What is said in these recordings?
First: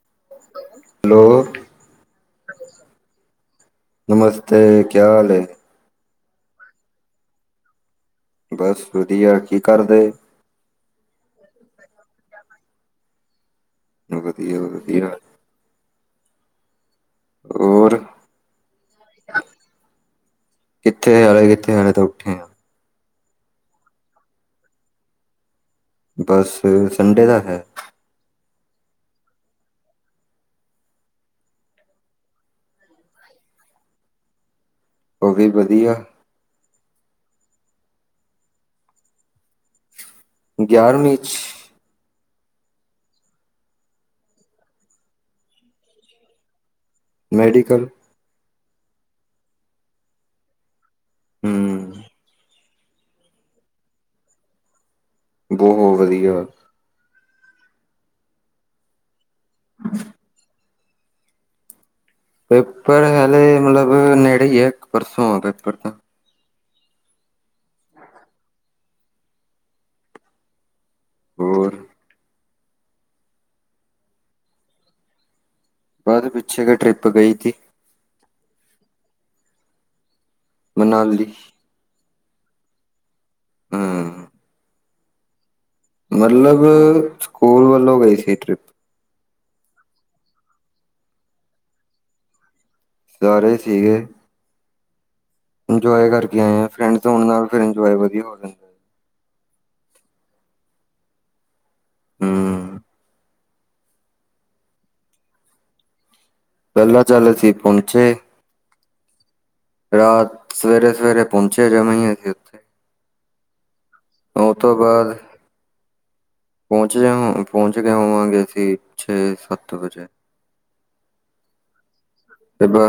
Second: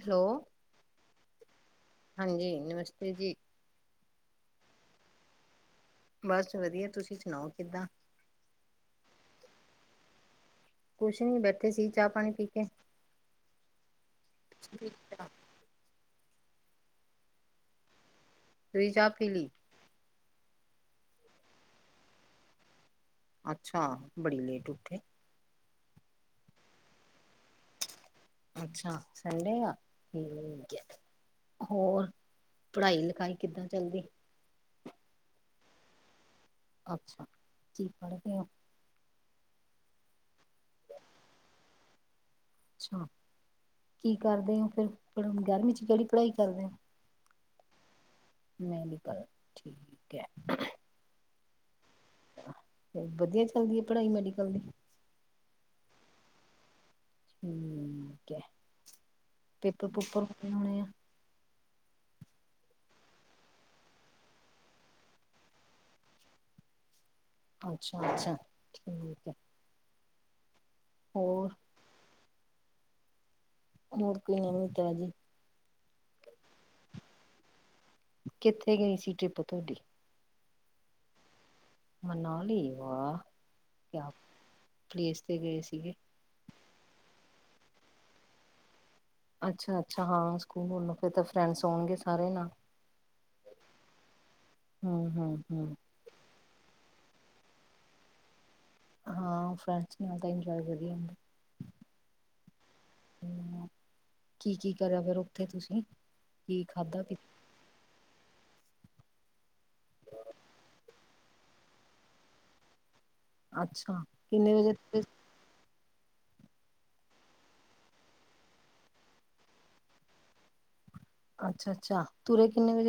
Hello, hello ਹਾਂਜੀ, ਨਮਸਤੇ ਜੀ। ਨਮਸਤੇ, ਕਿਆ ਹਾਲ ਐ? ਬਸ, ਵਧੀਆ, ਤੁਸੀਂ ਸੁਣਾਓ ਕਿੱਦਾਂ? ਬਸ ਵਧੀਆ, ਕੀ ਕਰਦੇ? ਕੁਛ ਨੀ ਬੈਠੇ ਸੀ ਚਾਹ ਪਾਣੀ ਪੀ ਕੇ ਵਧੀਆ-ਵਧੀਆ, ਤੁਸੀਂ ਹੋਰ? ਤੁਹੀ ਚਾਹ ਪੀਲੀ? ਕਿੱਥੇ ਹਲੇ ਕਿੱਥੇ ਹਲੇ ਤਾਂ ਉੱਠੇ ਆ। ਅੱਛਾ ਬੜੀ ਲੇਟ ਉੱਠੇ, ਬਸ ਸੰਡੇ ਦਾ ਹੈ। ਅੱਛਾ ਸੰਡੇ ਆ ਠੀਕ ਆ। ਹੋਰ ਪੜ੍ਹਾਈ ਲਿਖਾਈ ਕਿੱਦਾਂ ਚੱਲਦੀ। ਉਹ ਵੀ ਵਧੀਆ, ਅੱਛਾ ਕੀ ਪੜ੍ਹਦੇ ਹੋ? ਗਿਆਰਵੀ ਚ, ਅੱਛਾ ਕੀ ਕਰਦੇ ਹੋ? ਫਿਰ ਗਰਮੀ ਚ ਕਿਹੜੀ ਪੜ੍ਹਾਈ ਕਰਦੇ ਹੋ? ਮੈਡੀਕਲ, ਮੈਡੀਕਲ, ਠੀਕ ਹੈ। ਹੂੰ, ਫਿਰ ਵਧੀਆ ਚੱਲਦੀ ਹੈ ਪੜ੍ਹਾਈ ਮੈਡੀਕਲ ਦੀ? ਬਹੁਤ ਵਧੀਆ। ਠੀਕ ਐ, ਪੇਪਰ-ਪੂਪਰ ਕਦੋਂ ਹੋਣੇ ਆ? ਪੇਪਰ ਹਲੇ ਮਤਲਬ ਨੇੜੇ ਹੀ ਹੈ, ਇੱਕ ਪਰਸੋਂ ਆ ਪੇਪਰ ਤਾਂ। ਅੱਛਾ-ਅੱਛਾ ਠੀਕ ਹੈ। ਹੋਰ? ਹੋਰ ਕੋਈ ਨਵੀਂ ਤਾਜ਼ੀ? ਬਾਅਦ ਪਿੱਛੇ ਜਿਹੇ ਟ੍ਰਿਪ ਗਈ ਥੀ ਕਿੱਥੇ ਗਈ ਸੀ ਟ੍ਰਿਪ ਤੁਹਾਡੀ? ਮਨਾਲੀ, ਮਨਾਲ ਹੀ ਵਾ ਕਿਆ ਹਮ ਪਲੇਸ 'ਤੇ ਗਏ ਸੀਗੇ। ਮਤਲਬ ਸਕੂਲ ਵੱਲੋਂ ਗਈ ਸੀ ਟ੍ਰਿਪ। ਅੱਛਾ, ਅੱਛਾ ਹਾਂ ਸਕੂਲ ਵਲੋਂ ਫਿਰ ਤਾਂ ਫਰੈਂਡਸ ਹੋਣਗੇ ਸਾਰੇ ਨਾਲ ਸਾਰੇ ਸਿਗੇ। ਹਾਂ-ਹਾਂ, ਇੰਜੋਏ ਕਰਕੇ ਆਏ ਆ, ਫਰੈਂਡਸ ਹੋਣ ਨਾਲ ਫਿਰ ਇੰਜੋਏ ਵਧੀਆ ਹੋ ਜਾਂਦਾ। ਹਾਂ ਫਰੈਂਡਜ ਨਾਲ ਤਾਂ ਇੰਜੋਏ ਵਧੀਆ, ਹੂੰ, ਕੀ-ਕੀ ਕਰਿਆ ਫੇਰ ਉੱਥੇ ਤੁਸੀਂ? ਕੀ ਪਹਿਲਾਂ ਖਾਧਾ ਪੀ ਚਲ ਅਸੀ ਪਹੁੰਚੇ। ਰਾਤ ਸਵੇਰੇ-ਸਵੇਰੇ ਪਹੁੰਚੇ ਜਮਾ ਹੀ ਅਸੀਂ ਉੱਥੇ ਅੱਛਾ, ਉਹ ਕਿੰਨੇ ਵਜੇ ਤੋਂ ਸੁੱਤੇ ਬਾਅਦ ਪਹੁੰਚ ਜਾ ਹੋ ਪਹੁੰਚ ਕੇ ਹੋਵਾਂਗੇ ਅਸੀ ਛੇ ਸੱਤ ਵਜੇ, ਅੱਛਾ-ਅੱਛਾ, ਕਿਦਾ?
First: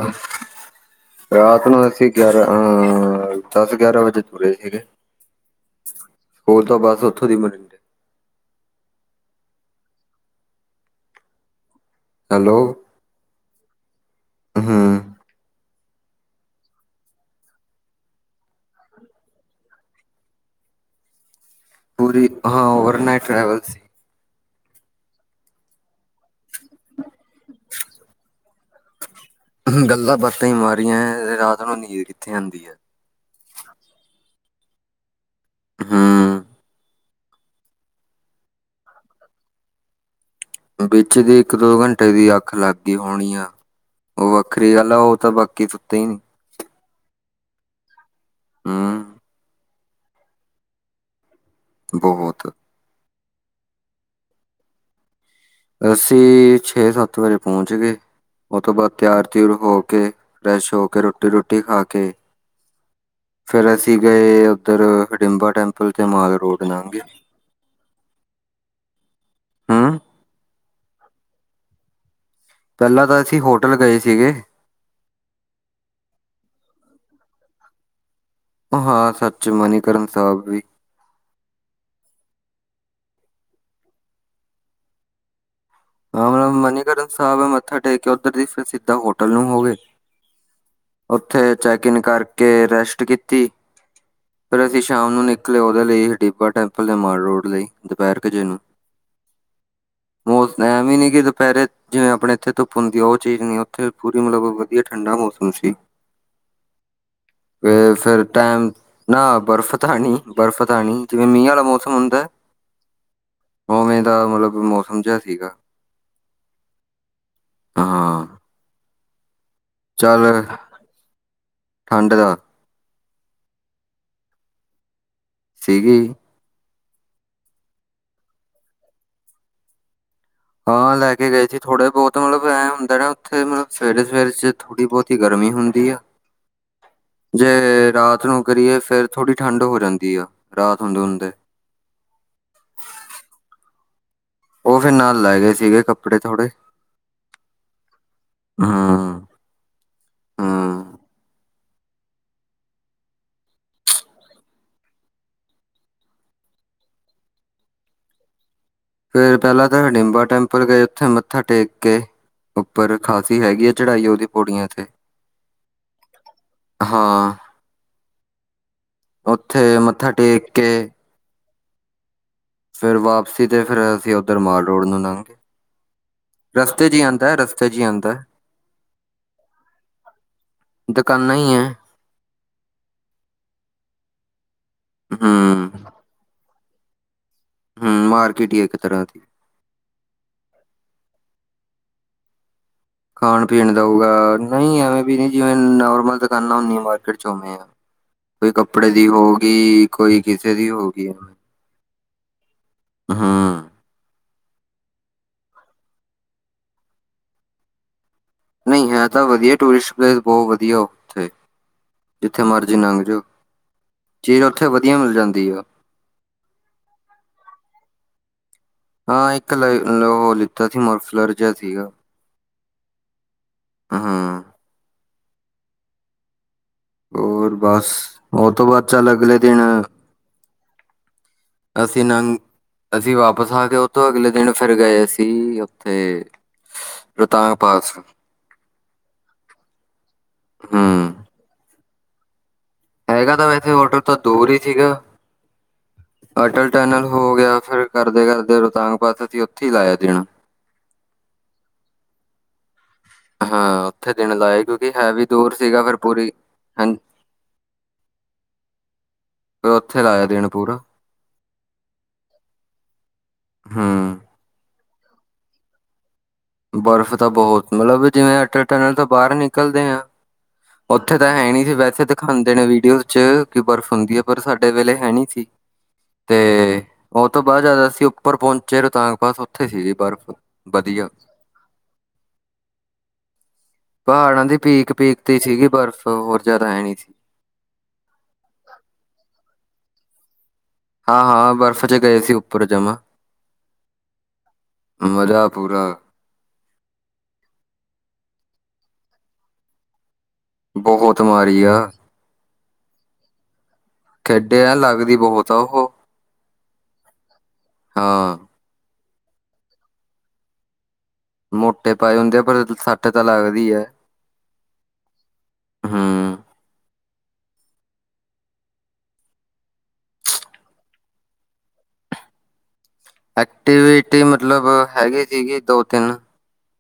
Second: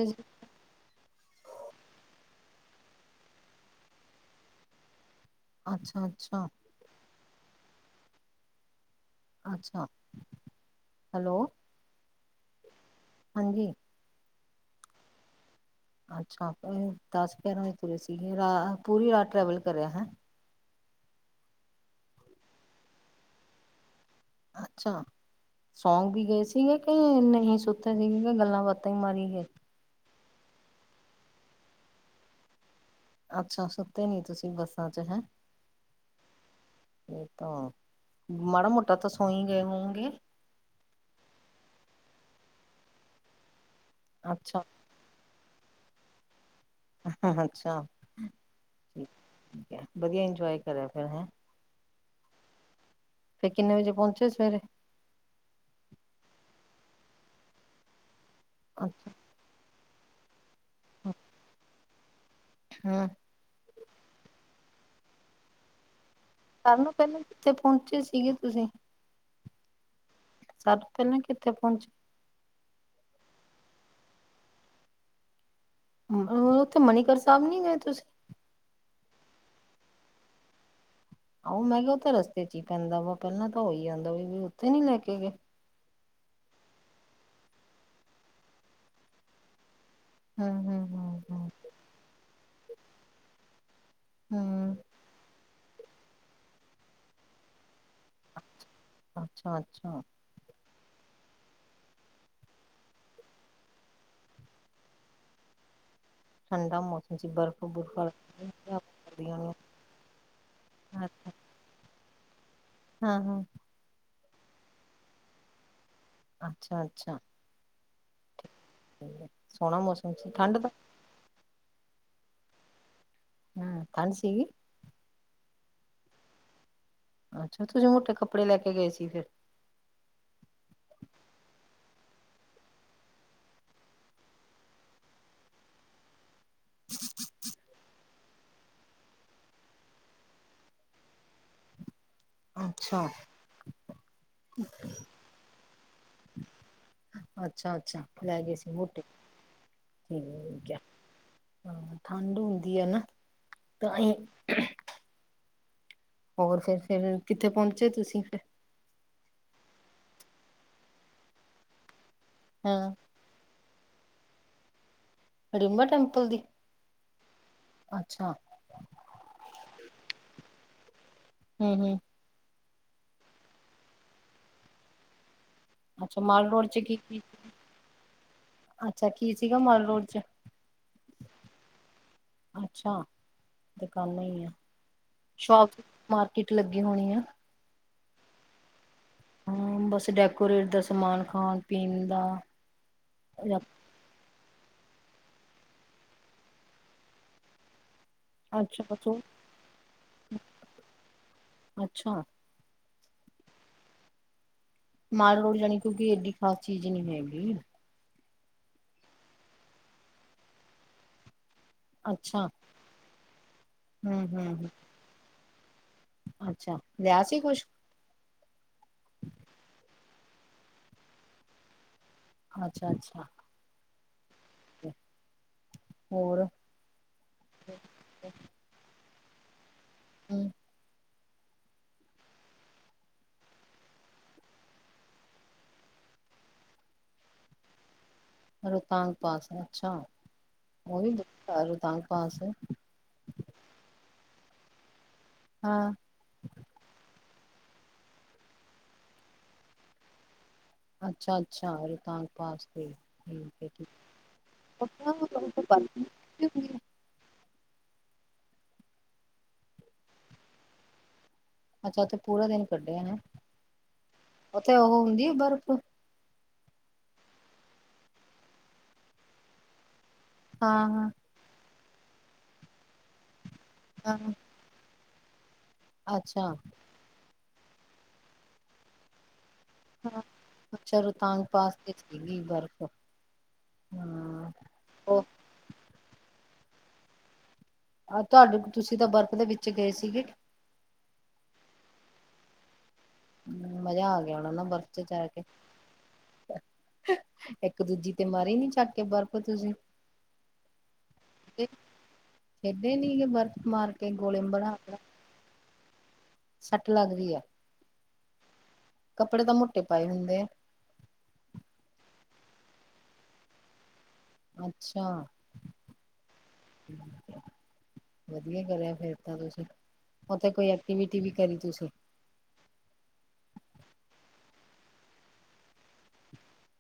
ਰਾਤ ਨੂੰ ਅਸੀਂ ਗਿਆਰਾਂ ਅ ਦਸ ਗਿਆਰਾਂ ਵਜੇ ਤੁੁਰੇ ਸੀਗੇ। ਅੱਛਾ ਅੱਛਾ ਹੋਰ ਤਾਂ ਬਸ ਉੱਥੋਂ ਦੀ ਮਨ ਅੱਛਾ ਹੈਲੋ, ਹੈਲੋ, ਹਾਂਜੀ, ਹਾਂ, ਅੱਛਾ ਦਸ ਗਿਆਰਾਂ ਵਜੇ ਤੁਰ ਸੀਗੇ, ਰਾ ਪੂਰੀ ਰਾਤ ਟਰੈਵਲ ਕਰਿਆ ਹੈਂ। ਪੂਰੀ, ਹਾਂ ਓਵਰ ਨਾਈਟ ਟਰੈਵਲ ਸੀ। ਅੱਛਾ ਸੌਂ ਵੀ ਗਏ ਸੀਗੇ, ਕਿ ਨਹੀਂ ਸੁੱਤੇ ਸੀਗੇ ਗੱਲਾਂ ਬਾਤ ਬਾਤਾਂ ਮਾਰੀ ਗਏ। ਗੱਲਾਂ ਬਾਤਾਂ ਹੀ ਮਾਰੀਆਂ ਹੈ, ਰਾਤ ਨੂੰ ਨੀਂਦ ਕਿੱਥੇ ਆਦੀ ਹੈ। ਅੱਛਾ ਸੁੱਤੇ ਨੀ ਤੁਸੀਂ ਬੱਸਾਂ ਚ ਹੈਂ ਹੂ ਇਹ ਤਾਂ, ਮਾੜਾ ਮੋਟਾ ਤਾਂ ਸੋਈ ਗਏ ਹੋਊਗੇ ਵਿੱਚ ਦੀ ਇੱਕ ਦੋ ਘੰਟੇ ਦੀ, ਅੱਖ ਲੱਗ ਗਈ ਹੋਣੀ ਆ। ਉਹ ਅੱਛਾ ਵੱਖਰੀ ਗੱਲ ਆ, ਉਹ ਤਾਂ ਬਾਕੀ ਸੁੱਤੇ ਹੀ ਨੀ ਹ ਅੱਛਾ ਹੂ ਠੀਕ ਹੈ, ਵਧੀਆ ਇੰਜੋਏ ਕਰਿਆ ਫਿਰ ਹੈਂ? ਬਹੁਤ ਫਿਰ ਕਿਨੇ ਵਜੇ ਪਹੁੰਚੇ ਸਵੇਰੇ? ਅਸੀਂ ਛੇ ਸੱਤ ਵਜੇ ਪਹੁੰਚ ਗਏ, ਉਹ ਤੋਂ ਬਾਅਦ ਅੱਛਾ ਤਿਆਰ ਤਿਯੁਰ ਹੋ ਕੇ ਫਰੈਸ਼ ਹੋ ਕੇ, ਰੋਟੀ ਰੂਟੀ ਖਾ ਕੇ ਅੱਛਾ ਫੇਰ ਅਸੀਂ ਗਏ ਉੱਧਰ, ਹਡਿੰਬਾ ਟੈਂਪਲ ਤੇ ਮਾਲ ਰੋਡ ਸਭ ਨੋ ਲੰਘੇ ਪਹਿਲਾਂ ਕਿੱਥੇ ਪਹੁੰਚੇ ਸੀਗੇ ਤੁਸੀ? ਹੂੰ ਸਭ ਤੋਂ ਪਹਿਲਾਂ ਕਿੱਥੇ ਪਹੂਚੈ ਪਹਿਲਾਂ ਤਾਂ ਅਸੀਂ ਹੋਟਲ ਗਏ ਸੀਗੇ। ਉਥੇ ਮਨੀਕਰਨ ਸਾਹਿਬ ਨੀ ਗਏ ਤੁਸੀਂ ਹਾਂ ਸੱਚ, ਮਨੀਕਰਨ ਸਾਹਿਬ ਵੀ ਆਓ ਮੈਂ ਕਿਹਾ ਉ ਰਸਤੇ ਚ ਹੀ ਪੈਂਦਾ ਵਾ, ਪਹਿਲਾਂ ਤਾਂ ਉਹੀ ਆਉਂਦਾ ਵਾ, ਵੀ ਉੱਥੇ ਨੀ ਲੈ ਕੇ ਗਏ। ਹਾ, ਮਨੀਕਰਨ ਸਾਹਿਬ ਮੱਥਾ ਟੇਕ ਕੇ, ਉੱਧਰ ਦੀ ਫਿਰ ਸਿੱਧਾ ਹੋਟਲ ਨੂੰ ਹੋ ਗਏ। ਹਮ ਹਮ ਹਮ ਹਮ ਉੱਥੇ ਚੈਕਇਨ ਕਰਕੇ, ਰੈਸਟ ਕੀਤੀ। ਹੂ ਫਿਰ ਅਸੀਂ ਸ਼ਾਮ ਨੂੰ ਨਿਕਲੇ ਉਹਦੇ ਲਈ, ਹਡੀਬਾ ਟੈਂਪਲ ਤੇ ਮਾਲ ਰੋਡ ਲਈ। ਦੁਪਹਿਰ ਕ ਜੇ ਨੂੰ, ਅੱਛਾ ਅੱਛਾ ਮੌਸ ਐ ਵੀ ਹੀ ਨੀ ਕਿ ਦੁਪਹਿਰੇ ਜਿਵੇਂ ਆਪਣੇ ਇੱਥੇ ਧੁੱਪ ਹੁੰਦੀ ਉਹ ਚੀਜ਼ ਨੀ, ਉੱਥੇ ਪੂਰੀ ਮਤਲਬ ਵਧੀਆ ਠੰਡਾ ਮੌਸਮ ਸੀ। ਠੰਡਾ ਮੌਸਮ ਸੀ ਬਰਫ਼ ਬੁਰਫ਼ ਤੇ ਫਿਰ ਟਾਈਮ, ਨਾ ਕਰਦੀਆਂ ਹੋਣੀਆਂ ਬਰਫ਼ ਤਾਂ ਹੈ ਣੀ, ਬਰਫ਼ ਤਾਂ ਹੈ ਣੀ ਜਿਵੇਂ ਮੀਹ ਵਾਲਾ ਮੌਸਮ ਹੁੰਦਾ ਹਾਂ ਹਾਂ ਔਵੇਂ ਦਾ ਮਤਲਬ ਮੌਸਮ ਜਿਹਾ ਸੀਗਾ ਅੱਛਾ ਅੱਛਾ ਹਾਂ ਠੀਕ ਏ ਚੱਲ ਠੰਡ ਦਾ ਠੰਡ ਸੀ ਸੀਗੀ ਅੱਛਾ, ਤੁਸੀਂ ਮੋਟੇ ਕੱਪੜੇ ਲੈ ਕੇ ਗਏ ਸੀ ਫਿਰ ਹਾਂ ਲੈ ਕੇ ਗਏ ਸੀ ਥੋੜੇ ਬਹੁਤ, ਮਤਲਬ ਐਂ ਹੁੰਦਾ ਨੇ ਨਾ ਉੱਥੇ ਮਤਲਬ ਸਵੇਰੇ ਸਵੇਰੇ ਚ ਥੋੜੀ ਬਹੁਤੀ ਗਰਮੀ ਹੁੰਦੀ ਆ। ਜੇ ਰਾਤ ਨੂੰ ਕਰੀਏ ਫਿਰ ਥੋੜੀ ਠੰਡ ਹੋ ਜਾਂਦੀ ਆ ਰਾਤ ਹੁੰਦੇ ਹੁੰਦੇ। ਅੱਛਾ ਉਹ ਫਿਰ ਨਾਲ ਲੈ ਗਏ ਸੀਗੇ, ਕੱਪੜੇ ਥੋੜੇ ਅੱਛਾ ਅੱਛਾ ਲੈ ਗਏ ਸੀ ਮੋਟੇ, ਹੂੰ ਠੀਕ ਆ ਹੂੰ ਹਾਂ ਠੰਡ ਹੁੰਦੀ ਏ ਨਾ, ਤਾਹੀ ਹੋਰ ਫੇਰ, ਫਿਰ ਕਿੱਥੇ ਪਹੁੰਚੇ ਤੁਸੀਂ ਫਿਰ? ਫਿਰ ਪਹਿਲਾਂ ਤਾਂ ਹੜੀਬਾਂ ਟੈਂਪਲ ਗਏ, ਉੱਥੇ ਮੱਥਾ ਟੇਕ ਕੇ, ਹਾਂ ਉੱਪਰ ਖਾ ਕਾਫੀ ਹੈਗੀ ਆ ਚੜਾਈ ਉਹਦੀ, ਪੌੜੀਆਂ ਇੱਥੇ ਰੜਿੰਬਾ ਟੈਂਪਲ ਦੀ ਹਾਂ ਅੱਛਾ। ਉੱਥੇ ਮੱਥਾ ਟੇਕ ਕੇਂ। [unintelligible] ਹਮ। ਫਿਰ ਵਾਪਸੀ ਤੇ ਫਿਰ ਅਸੀਂ ਉਦਰ ਮਾਲ ਰੋਡ ਨੂੰ ਲੰਘ ਗਿਏ। ਅੱਛਾ ਮਾਲ ਰੋਡ ਚ ਕੀ - ਕੀ ਰਸਤੇ 'ਚ ਹੀ ਆਂਦਾ ਹੈ। ਅੱਛਾ ਕੀ ਸੀਗਾ ਮਾਲ ਰੋਡ ਚ' ਦੁਕਾਨਾਂ ਹੀ ਹੈ ਅੱਛਾ ਦੁਕਾਨਾਂ ਹੀ ਆ ਹੂੰ ਸ਼ੋਪ? ਮਾਰਕੀਟ ਲੱਗੀ ਹੋਣੀ ਆ। ਹਮ ਮਾਰਕੀਟ ਹੀ ਇੱਕ ਤਰ੍ਹਾਂ ਦੀ। ਹਾਂ। ਬਸ ਡੈਕੋਰੇਟ ਦਾ ਸਮਾਨ ਖਾਣ ਪੀਣ ਦਾ। ਖਾਣ ਪੀਣ ਦਾਊਗਾ ਨਹੀਂ ਐਵੇਂ ਵੀ ਨੀ। ਜਿਵੇਂ ਨੋਰਮਲ ਦੁਕਾਨਾਂ ਹੁੰਦੀ ਮਾਰਕੀਟ ਚ' ਉਵੇਂ ਆ। ਕੋਈ ਅੱਛਾ ਕੱਪੜੇ ਦੀ ਅੱਛਾ ਹੋ ਗਈ ਕੋਈ ਕਿਸੇ ਦੀ ਹੋ ਗਈ। ਅੱਛਾ। ਹਮ। ਮਾਲ ਰੋਲ ਜਾਣੀ ਕੀ ਕਿਉਂਕਿ ਏਡੀ ਖਾਸ ਚੀਜ਼ ਨਹੀਂ ਹੈਗੀ। ਨਹੀਂ ਹੈ। ਤਾਂ ਵਧੀਆ ਟੂਰਿਸਟ ਪਲੇਸ ਬਹੁਤ ਵਧੀਆ ਉੱਥੇ। ਜਿੱਥੇ ਅੱਛਾ ਮਰਜ਼ੀ ਲੰਘ ਜਾਓ। ਹਮ ਚੀਜ਼ ਹਮ ਉੱਥੇ ਵਧੀਆ ਮਿਲ ਜਾਂਦੀ ਆ। ਅੱਛਾ ਲਿਆ ਸੀ ਕੁਛ। ਹਾਂ। ਇੱਕ ਲਿਆ ਹੋ ਲਿੱਤਾ ਸੀ ਮਫਲਾਰ ਜਿਹਾ ਸੀਗਾ। ਅੱਛਾ - ਅੱਛਾ। ਹਮ ਹਾਂ। ਹੋਰ। ਹੋਰ ਬਸ। ਉਹ ਤੋਂ ਬਾਅਦ ਚੱਲ ਅਗਲੇ ਦਿਨ। ਹਮ। ਅਸੀਂ ਨੰਗ। ਅਸੀਂ ਵਾਪਸ ਆ ਕੇ। ਉਥੋਂ ਅਗਲੇ ਦਿਨ ਫਿਰ ਗਏ ਸੀ ਉੱਥੇ? ਰੋਹਤਾਗ ਤਾਂ ਪਾਸ। ਰੋਹਤਾਂਗ ਪਾਸ ਅੱਛਾ। ਹੂੰ ਉਹੀ ਵੀ ਰੋਹਤਾਂਗ ਪਾਸ ਹੈਗਾ ਤਾਂ ਵੈਸੇ ਹੋਟਲ ਤਾਂ ਦੂਰ ਹੀ ਸੀਗਾ। ਹਾਂ। ਅਟਲ ਟੈਨਲ ਹੋ ਗਿਆ। ਫਿਰ ਕਰਦੇ - ਕਰਦੇ ਰੋਤਾਂਗਪਥ ਅਸੀਂ ਉੱਥੇ ਹੀ ਲਾਇਆ ਦੇਣਾ। ਅੱਛਾ ਅੱਛਾ ਰੋਹਤਾਂਗ ਪਾਸਤੇ। ਹਾਂ। ਉੱਥੇ ਦਿਨ ਲਾਏ ਕਿਉਂਕਿ ਹੈ ਵੀ ਦੂਰ ਸੀਗਾ ਫਿਰ ਪੂਰੀ। ਫੇਰ ਉੱਥੇ ਲਾਇਆ ਦਿਨ ਪੂਰਾ। ਅੱਛਾ ਉੱਥੇ ਪੂਰਾ ਦਿਨ ਕੱਢਿਆ ਨੇ। ਹੂੰ ਉੱਥੇ ਉਹ ਹੁੰਦੀ ਆ ਬਰਫ਼? ਬਰਫ਼ ਤਾਂ ਬਹੁਤ ਮਤਲਬ। ਜਿਵੇਂ ਅਟਲ ਟਨਲ ਤੋਂ ਬਾਹਰ ਨਿਕਲਦੇ ਆ। ਹਾਂ ਉੱਥੇ ਤਾਂ ਹੈ ਨਹੀਂ ਸੀ ਵੈਸੇ ਦਿਖਾਉਂਦੇ ਨੇ। ਵੀਡੀਓ ਚ ਕਿ ਬਰਫ਼ ਹੁੰਦੀ ਹਾਂ ਹੈ ਹਾਂ ਪਰ ਸਾਡੇ ਵੇਲੇ ਹੈ ਨਹੀਂ ਸੀ। ਅੱਛਾ। ਤੇ ਉਹ ਤੋਂ ਬਾਅਦ ਜ਼ਿਆਦਾ ਅਸੀਂ ਉੱਪਰ ਪਹੁੰਚੇ ਰੋਹਤਾਂਗ ਪਾਸ ਉੱਥੇ ਸੀ ਜ ਬਰਫ਼ ਵਧੀਆ। ਪਾਸਤੇ ਸੀਗੀ ਬਰਫ਼। ਪਹਾੜਾਂ ਹਾਂ ਦੇ ਪੀਕ-ਪੀਕ ਉਹ ਤੇ ਸੀਗੀ ਬਰਫ਼ ਹੋਰ ਜ਼ਿਆਦਾ ਹੈ ਨਹੀਂ ਸੀ। ਆਹ ਤੁਹਾਡੇ ਤੁਸੀਂ ਤਾਂ ਬਰਫ਼ ਦੇ ਵਿੱਚ ਗਏ ਸੀਗੇ। ਹਾਂ - ਹਾਂ ਬਰਫ਼ ਚ ਗਏ ਸੀ। ਉੱਪਰ ਜਮਾਂ ਹਮ ਮਜ਼ਾ ਆ ਗਿਆ ਹੋਣਾ ਨਾ। ਬਰਫ਼ ਚ ਜਾਂ ਕੇ। ਮਜ਼ਾ ਪੂਰਾ ਇੱਕ - ਦੂਜੀ ਤੇ ਮਾਰੇ ਨੀ ਚੱਕ ਕੇ ਬਰਫ਼ ਤੁਸੀਂ। ਬਹੁਤ ਮਾਰੀ ਆ। ਖੇਡੇ ਨੀ ਗੇ ਬਰਫ਼ ਮਾਰ ਕੇ ਗੋਲੇ ਖੇਡੇ ਬਣਾ ਆ ਬਣਾ? ਲੱਗਦੀ ਬਹੁਤ ਆ ਉਹ। ਸੱਟ ਲੱਗਦੀ ਹੈ। ਹਾਂ ਕੱਪੜੇ ਤਾਂ ਮੋਟੇ ਪਾਏ ਹੁੰਦੇ ਆ। ਮੋਟੇ ਪਾਏ ਹੁੰਦੇ ਆ। ਪਰ ਸੱਟ ਤਾਂ ਲੱਗਦੀ ਹੈ। ਅੱਛਾ। ਹੂੰ ਵਧੀਆ ਕਰਿਆ ਫੇਰ ਤਾਂ ਤੁਸੀਂ। ਉਥੇ ਕੋਈ ਐਕਟੀਵਿਟੀ ਵੀ ਕਰੀ ਤੁਸੀਂ। ਐਕਟੀਵਿਟੀ ਮਤਲਬ ਹੈਗੀ ਸੀਗੀ ਦੋ -ਤਿੰਨ।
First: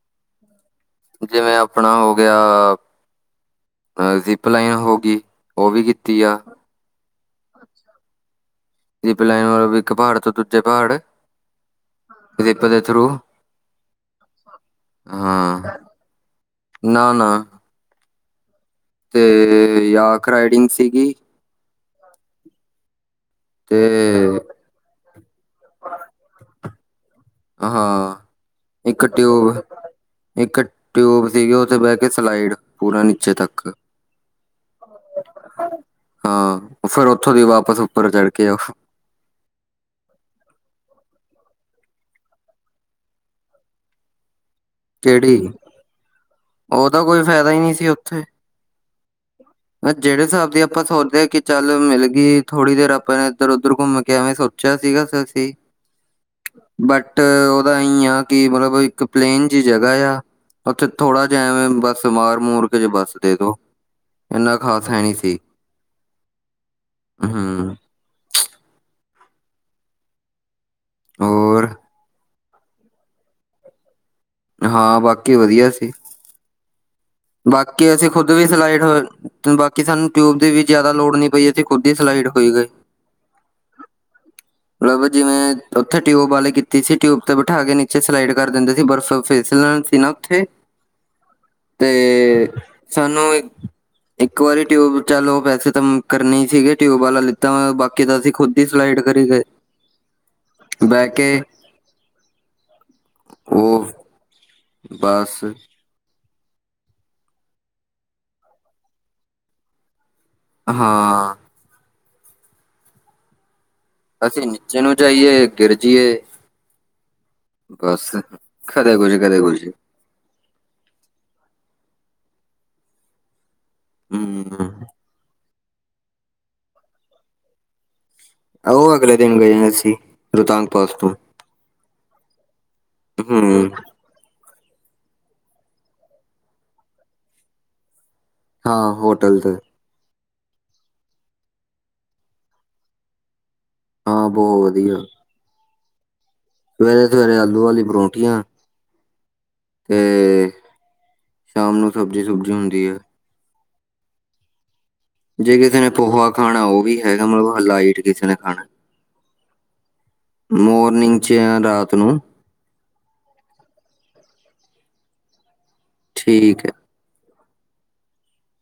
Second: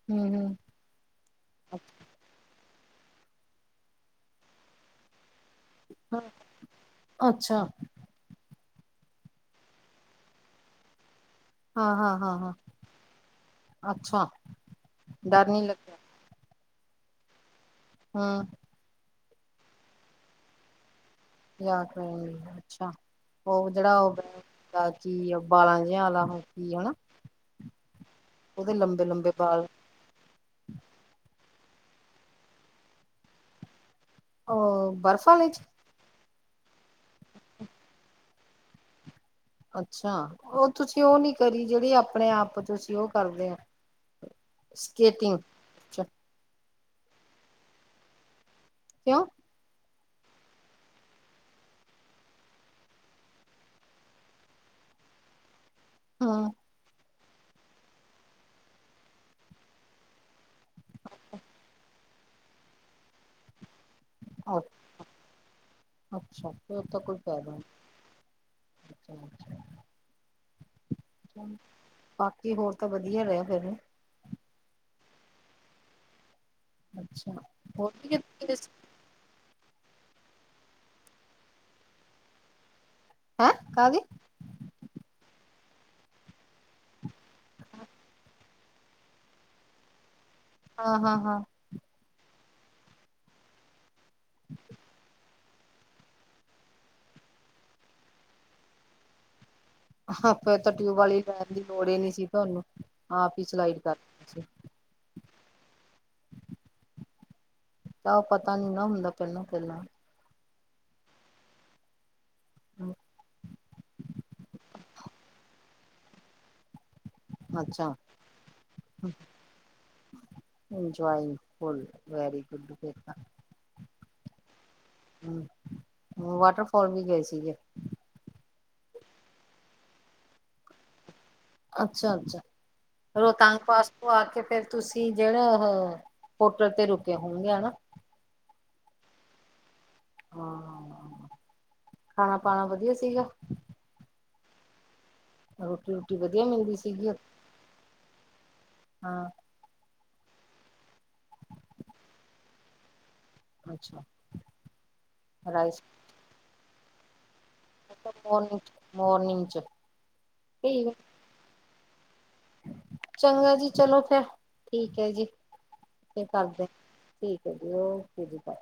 ਹੂੰ। ਜਿਵੇਂ ਆਪਣਾ ਹੋ ਗਿਆ, ਅ ਜ਼ਿਪ ਲਾਈਨ ਹੋ ਗਈ। ਉਹ ਵੀ ਹਾਂ, ਕੀਤੀ ਆ। ਅੱਛਾ। ਜਿਪ ਲਾਈਨ ਵਾਲੋਂ ਵੀ, ਇੱਕ ਪਹਾੜ ਤੋਂ ਦੂਜੇ ਪਹਾੜ ਹਾਂ ਹਾਂ ਹਾਂ ਹਾਂ। ਜ਼ਿਪ ਦੇ ਥਰੂ ਅੱਛਾ, ਡਰ ਹਾਂ ਨਹੀਂ ਲੱਗਦਾ। ਨਾ ਨਾ। ਹਾਂ। ਤੇ ਯਾਕ ਰਾਈਡਿੰਗ ਸੀਗੀ। ਯਾਕ ਰਾੲਈਡਿੰਗ ਅੱਛਾ। ਉਹ ਤੇ ਜਿਹੜਾ ਉਹ ਤਾਂ ਕੀ ਆਪਾ ਬਾਂਲਾ ਦੇਖੀ ਏ ਹਨਾ। ਹਾਂ। ਉਹਦੇ ਲੰਬੇ ਇੱਕ ਲੰਬੇ ਟਿਊਬ ਬਾਲ ਇੱਕ ਟਿਊਬ ਸੀਗੀ, ਉੱਥੇ ਬਹਿ ਕੇ ਸਲਾਈਡ ਪੂਰਾ ਨੀਚੇ ਤੱਕ, ਅ ਬਰਫ਼ ਵਾਲੇ ਚ ਹਾਂ। ਫੇਰ ਉੱਥੋਂ ਦੀ ਵਾਪਸ ਉੱਪਰ ਚੜ੍ਹ ਕੇ ਆਏ ਸੀ। ਅੱਛਾ। ਉਹ ਤੁਸੀਂ ਉਹ ਨੀ ਕਰੀ, ਜਿਹੜੀ ਆਪਣੇ ਆਪ ਤੁਸੀਂ ਉਹ ਕਰਦੇ ਨੇ। ਕਿਹੜੀ, ਉਹ ਤਾਂ ਕੋਈ ਫਾਇਦਾ ਹੀ ਨਹੀਂ ਸੀ ਉੱਥੇ। ਕਿਓ? ਮੈਂ ਜਿਹੜੇ ਹਿਸਾਬ ਦੀ ਆਪਾਂ ਸੋਚਦੇ ਹਾਂ ਕਿ। ਚੱਲ ਮਿਲ ਗਈ, ਥੋੜ੍ਹੀ ਦੇਰ ਆਪਾਂ ਨੇ ਇਧਰ- ਉਧਰ ਘੁੰਮ ਕੇ ਐਵੇਂ ਸੋਚ ਅੱਛਾ ਸੀਗੇ ਸੈਲਫੀ। ਹੂੰ। ਬਟ ਉਹਦਾ ਇਈ ਆ ਕਿ, ਮਤਲਬ ਇੱਕ ਪਲੇਨ ਜਿਹੀ ਜਗ੍ਹਾ ਆ। ਉੱਥੇ ਥੋੜ੍ਹਾ ਜਿਹਾ ਐਵੇਂ, ਬੱਸ ਮਾਰ-ਮੂਰ ਕੇ ਜੇ ਬੱਸ ਦੇ ਦੋ। ਇੰਨਾ ਖ਼ਾਸ ਹੈ ਨਹੀਂ ਸੀ। ਅੱਛਾ-ਅੱਛਾ। ਹੋਰ ਤਾ ਕੋਈ ਫਾਈਦਾ ਨੀ, ਹੂੰ, ਅੱਛਾ ਅੱਛਾ। ਚਲੋ, ਹੋਰ ਹੋਰ ਕੀ ਹੋਰ ਤਾਂ ਵਧੀਆ ਰੇ ਗੱਲ ਕਰਨੀ। ਹਾਂ ਬਾਕੀ ਵਧੀਆ ਸੀ। ਅੱਛਾ ਬਾਕੀ ਹੋਰ ਅਸੀਂ ਖੁੱਦ ਵੀ ਹੈਂ ਸਲਾਈਟ ਹੋਰ ਬਾਕੀ ਸਾਨੂੰ ਟਿਊਬ ਦੀ ਵੀ ਜ਼ਿਆਦਾ ਲੋੜ ਨੀ ਪਈ। ਅਸੀਂ ਖੁਦ ਹੀ ਸਲਾਈਡ ਹੋਈ ਗਏ। ਹੈਂ ਕਾ ਦੀ, ਮਤਲਬ ਜਿਵੇਂ ਉੱਥੇ ਟਿਊਬ ਵਾਲੇ ਕਿੱਤੀ। ਕਿਸੀ ਟਿਊਬ ਤੇ ਬਿਠਾ ਕੇ ਨੀਚੇ ਸਲਾਈਡ ਕਰ ਦਿੰਦੇ ਸੀ। ਦਰਹਸਲ ਫਿਸਲਣ ਸੀ ਨਾ ਉੱਥੇ ਹਾਂ ਹਾਂ ਹਾ। ਤੇ, ਸਾਨੂੰ ਇੱਕ ਵਾਰੀ ਟਿਊਬ ਚਾਲੂ ਵੈਸੇ ਤਾਂ ਕਰਨੀ ਸੀਗੇ, ਟਿਊਬ ਵਾਲਾ ਲਿੱਤਾ। ਬਾਕੀ ਤਾਂ ਅਸੀਂ ਖੁਦ ਹੀ ਸਲਾਈਡ ਕਰੀ ਗਏ। ਹਾ ਤਾਂ ਫੇਰ ਟਿਊਬ ਬਹਿ ਵਾਲੀ ਕੇ ਲੈਣ ਦੀ ਲੋੜ ਨੀ ਸੀ। ਤੁਹਾਨੂੰ ਆਪ ਹੀ ਸਲਾਈਡ ਉਹ ਕਰ ਸੀ ਬਸ। ਤਾਂ ਪਤਾ ਨੀ ਨਾ ਹੁੰਦਾ। ਪਹਿਲਾਂ -ਪਹਿਲਾਂ ਹਾਂ। [unintelligible] ਅਸੀਂ ਨੀਚੇ ਨੂੰ ਜਾਈਏ। ਗਿਰਜੀ ਏ, ਅੱਛਾ ਬਸ ਕਦੇ ਕੁਝ, ਕਦੇ ਕੁਝ। ਇੰਜੋਏ ਫੁਲ ਵੈਰੀ ਗੁੱਡ ਫੇਰ ਤਾ। ਹੂੰ ਹੂੰ। ਹੂੰ, ਵਾਟਰਫਾਲ ਵੀ ਗਏ ਸੀਗੇ। ਉਹ ਅਗਲੇ ਦਿਨ ਗਏ ਅਸੀਂ। ਰੂਤਾਂਗ ਪਾਸ ਤੋਂ, ਅੱਛਾ ਅੱਛਾ, ਫੇਰ ਰੋਤਾਂਗ ਹੂੰ ਪਾਸ ਉੱਥੋ ਆ ਕੇ ਫੇਰ ਤੁਸੀ, ਜਿਹੜਾ ਹੋਟਲ ਤੇ ਰੁਕੇ ਹੋਣਗੇ ਹਨਾ। ਹਾਂ ਹੋਟਲ ਤੇ, ਹਾਂ ਖਾਣਾ, ਪਾਉਣਾ ਵਧੀਆ ਸੀਗਾ। ਹਾਂ ਬਹੁਤ ਵਧੀਆ। ਰੋਟੀ, ਰੋਟੀ ਵਧੀਆ ਮਿਲਦੀ? ਸਵੇਰੇ ਸੀਗੀ। -ਸਵੇਰੇ ਆਲੂ ਵਾਲੀ ਪਰੌਂਠੀਆਂ ਹਾਂ। ਤੇ, ਸ਼ਾਮ ਨੂੰ ਸਬਜ਼ੀ ਸੁਬਜ਼ੀ ਹੁੰਦੀ ਹੈ। ਅੱਛਾ। ਜੇ ਕਿਸੇ ਰਾਈਸ ਨੇ ਪੋਹਾ ਖਾਣਾ ਉਹ ਵੀ ਹੈਗਾ, ਮਤਲਬ ਲਾਈਟ ਕਿਸੇ ਨੇ ਮੋਰਨਿੰਗ ਖਾਣਾ। ਚ ਮੋਰਨਿੰਗ 'ਚ ਠੀਕ ਮੋਰਨਿੰਗ 'ਚ ਯਾ ਰਾਤ ਨੂੰ। ਚੰਗਾ ਜੀ ਚਲੋ ਫੇਰ, ਠੀਕ ਹੈ ਜੀ, ਫੇਰ ਠੀਕ ਕਰਦੇ ਹੈ। ਹਾਂ ਠੀਕ ਹੈ ਜੀ, ਓਕੇ ਜੀ, ਬਾਏ।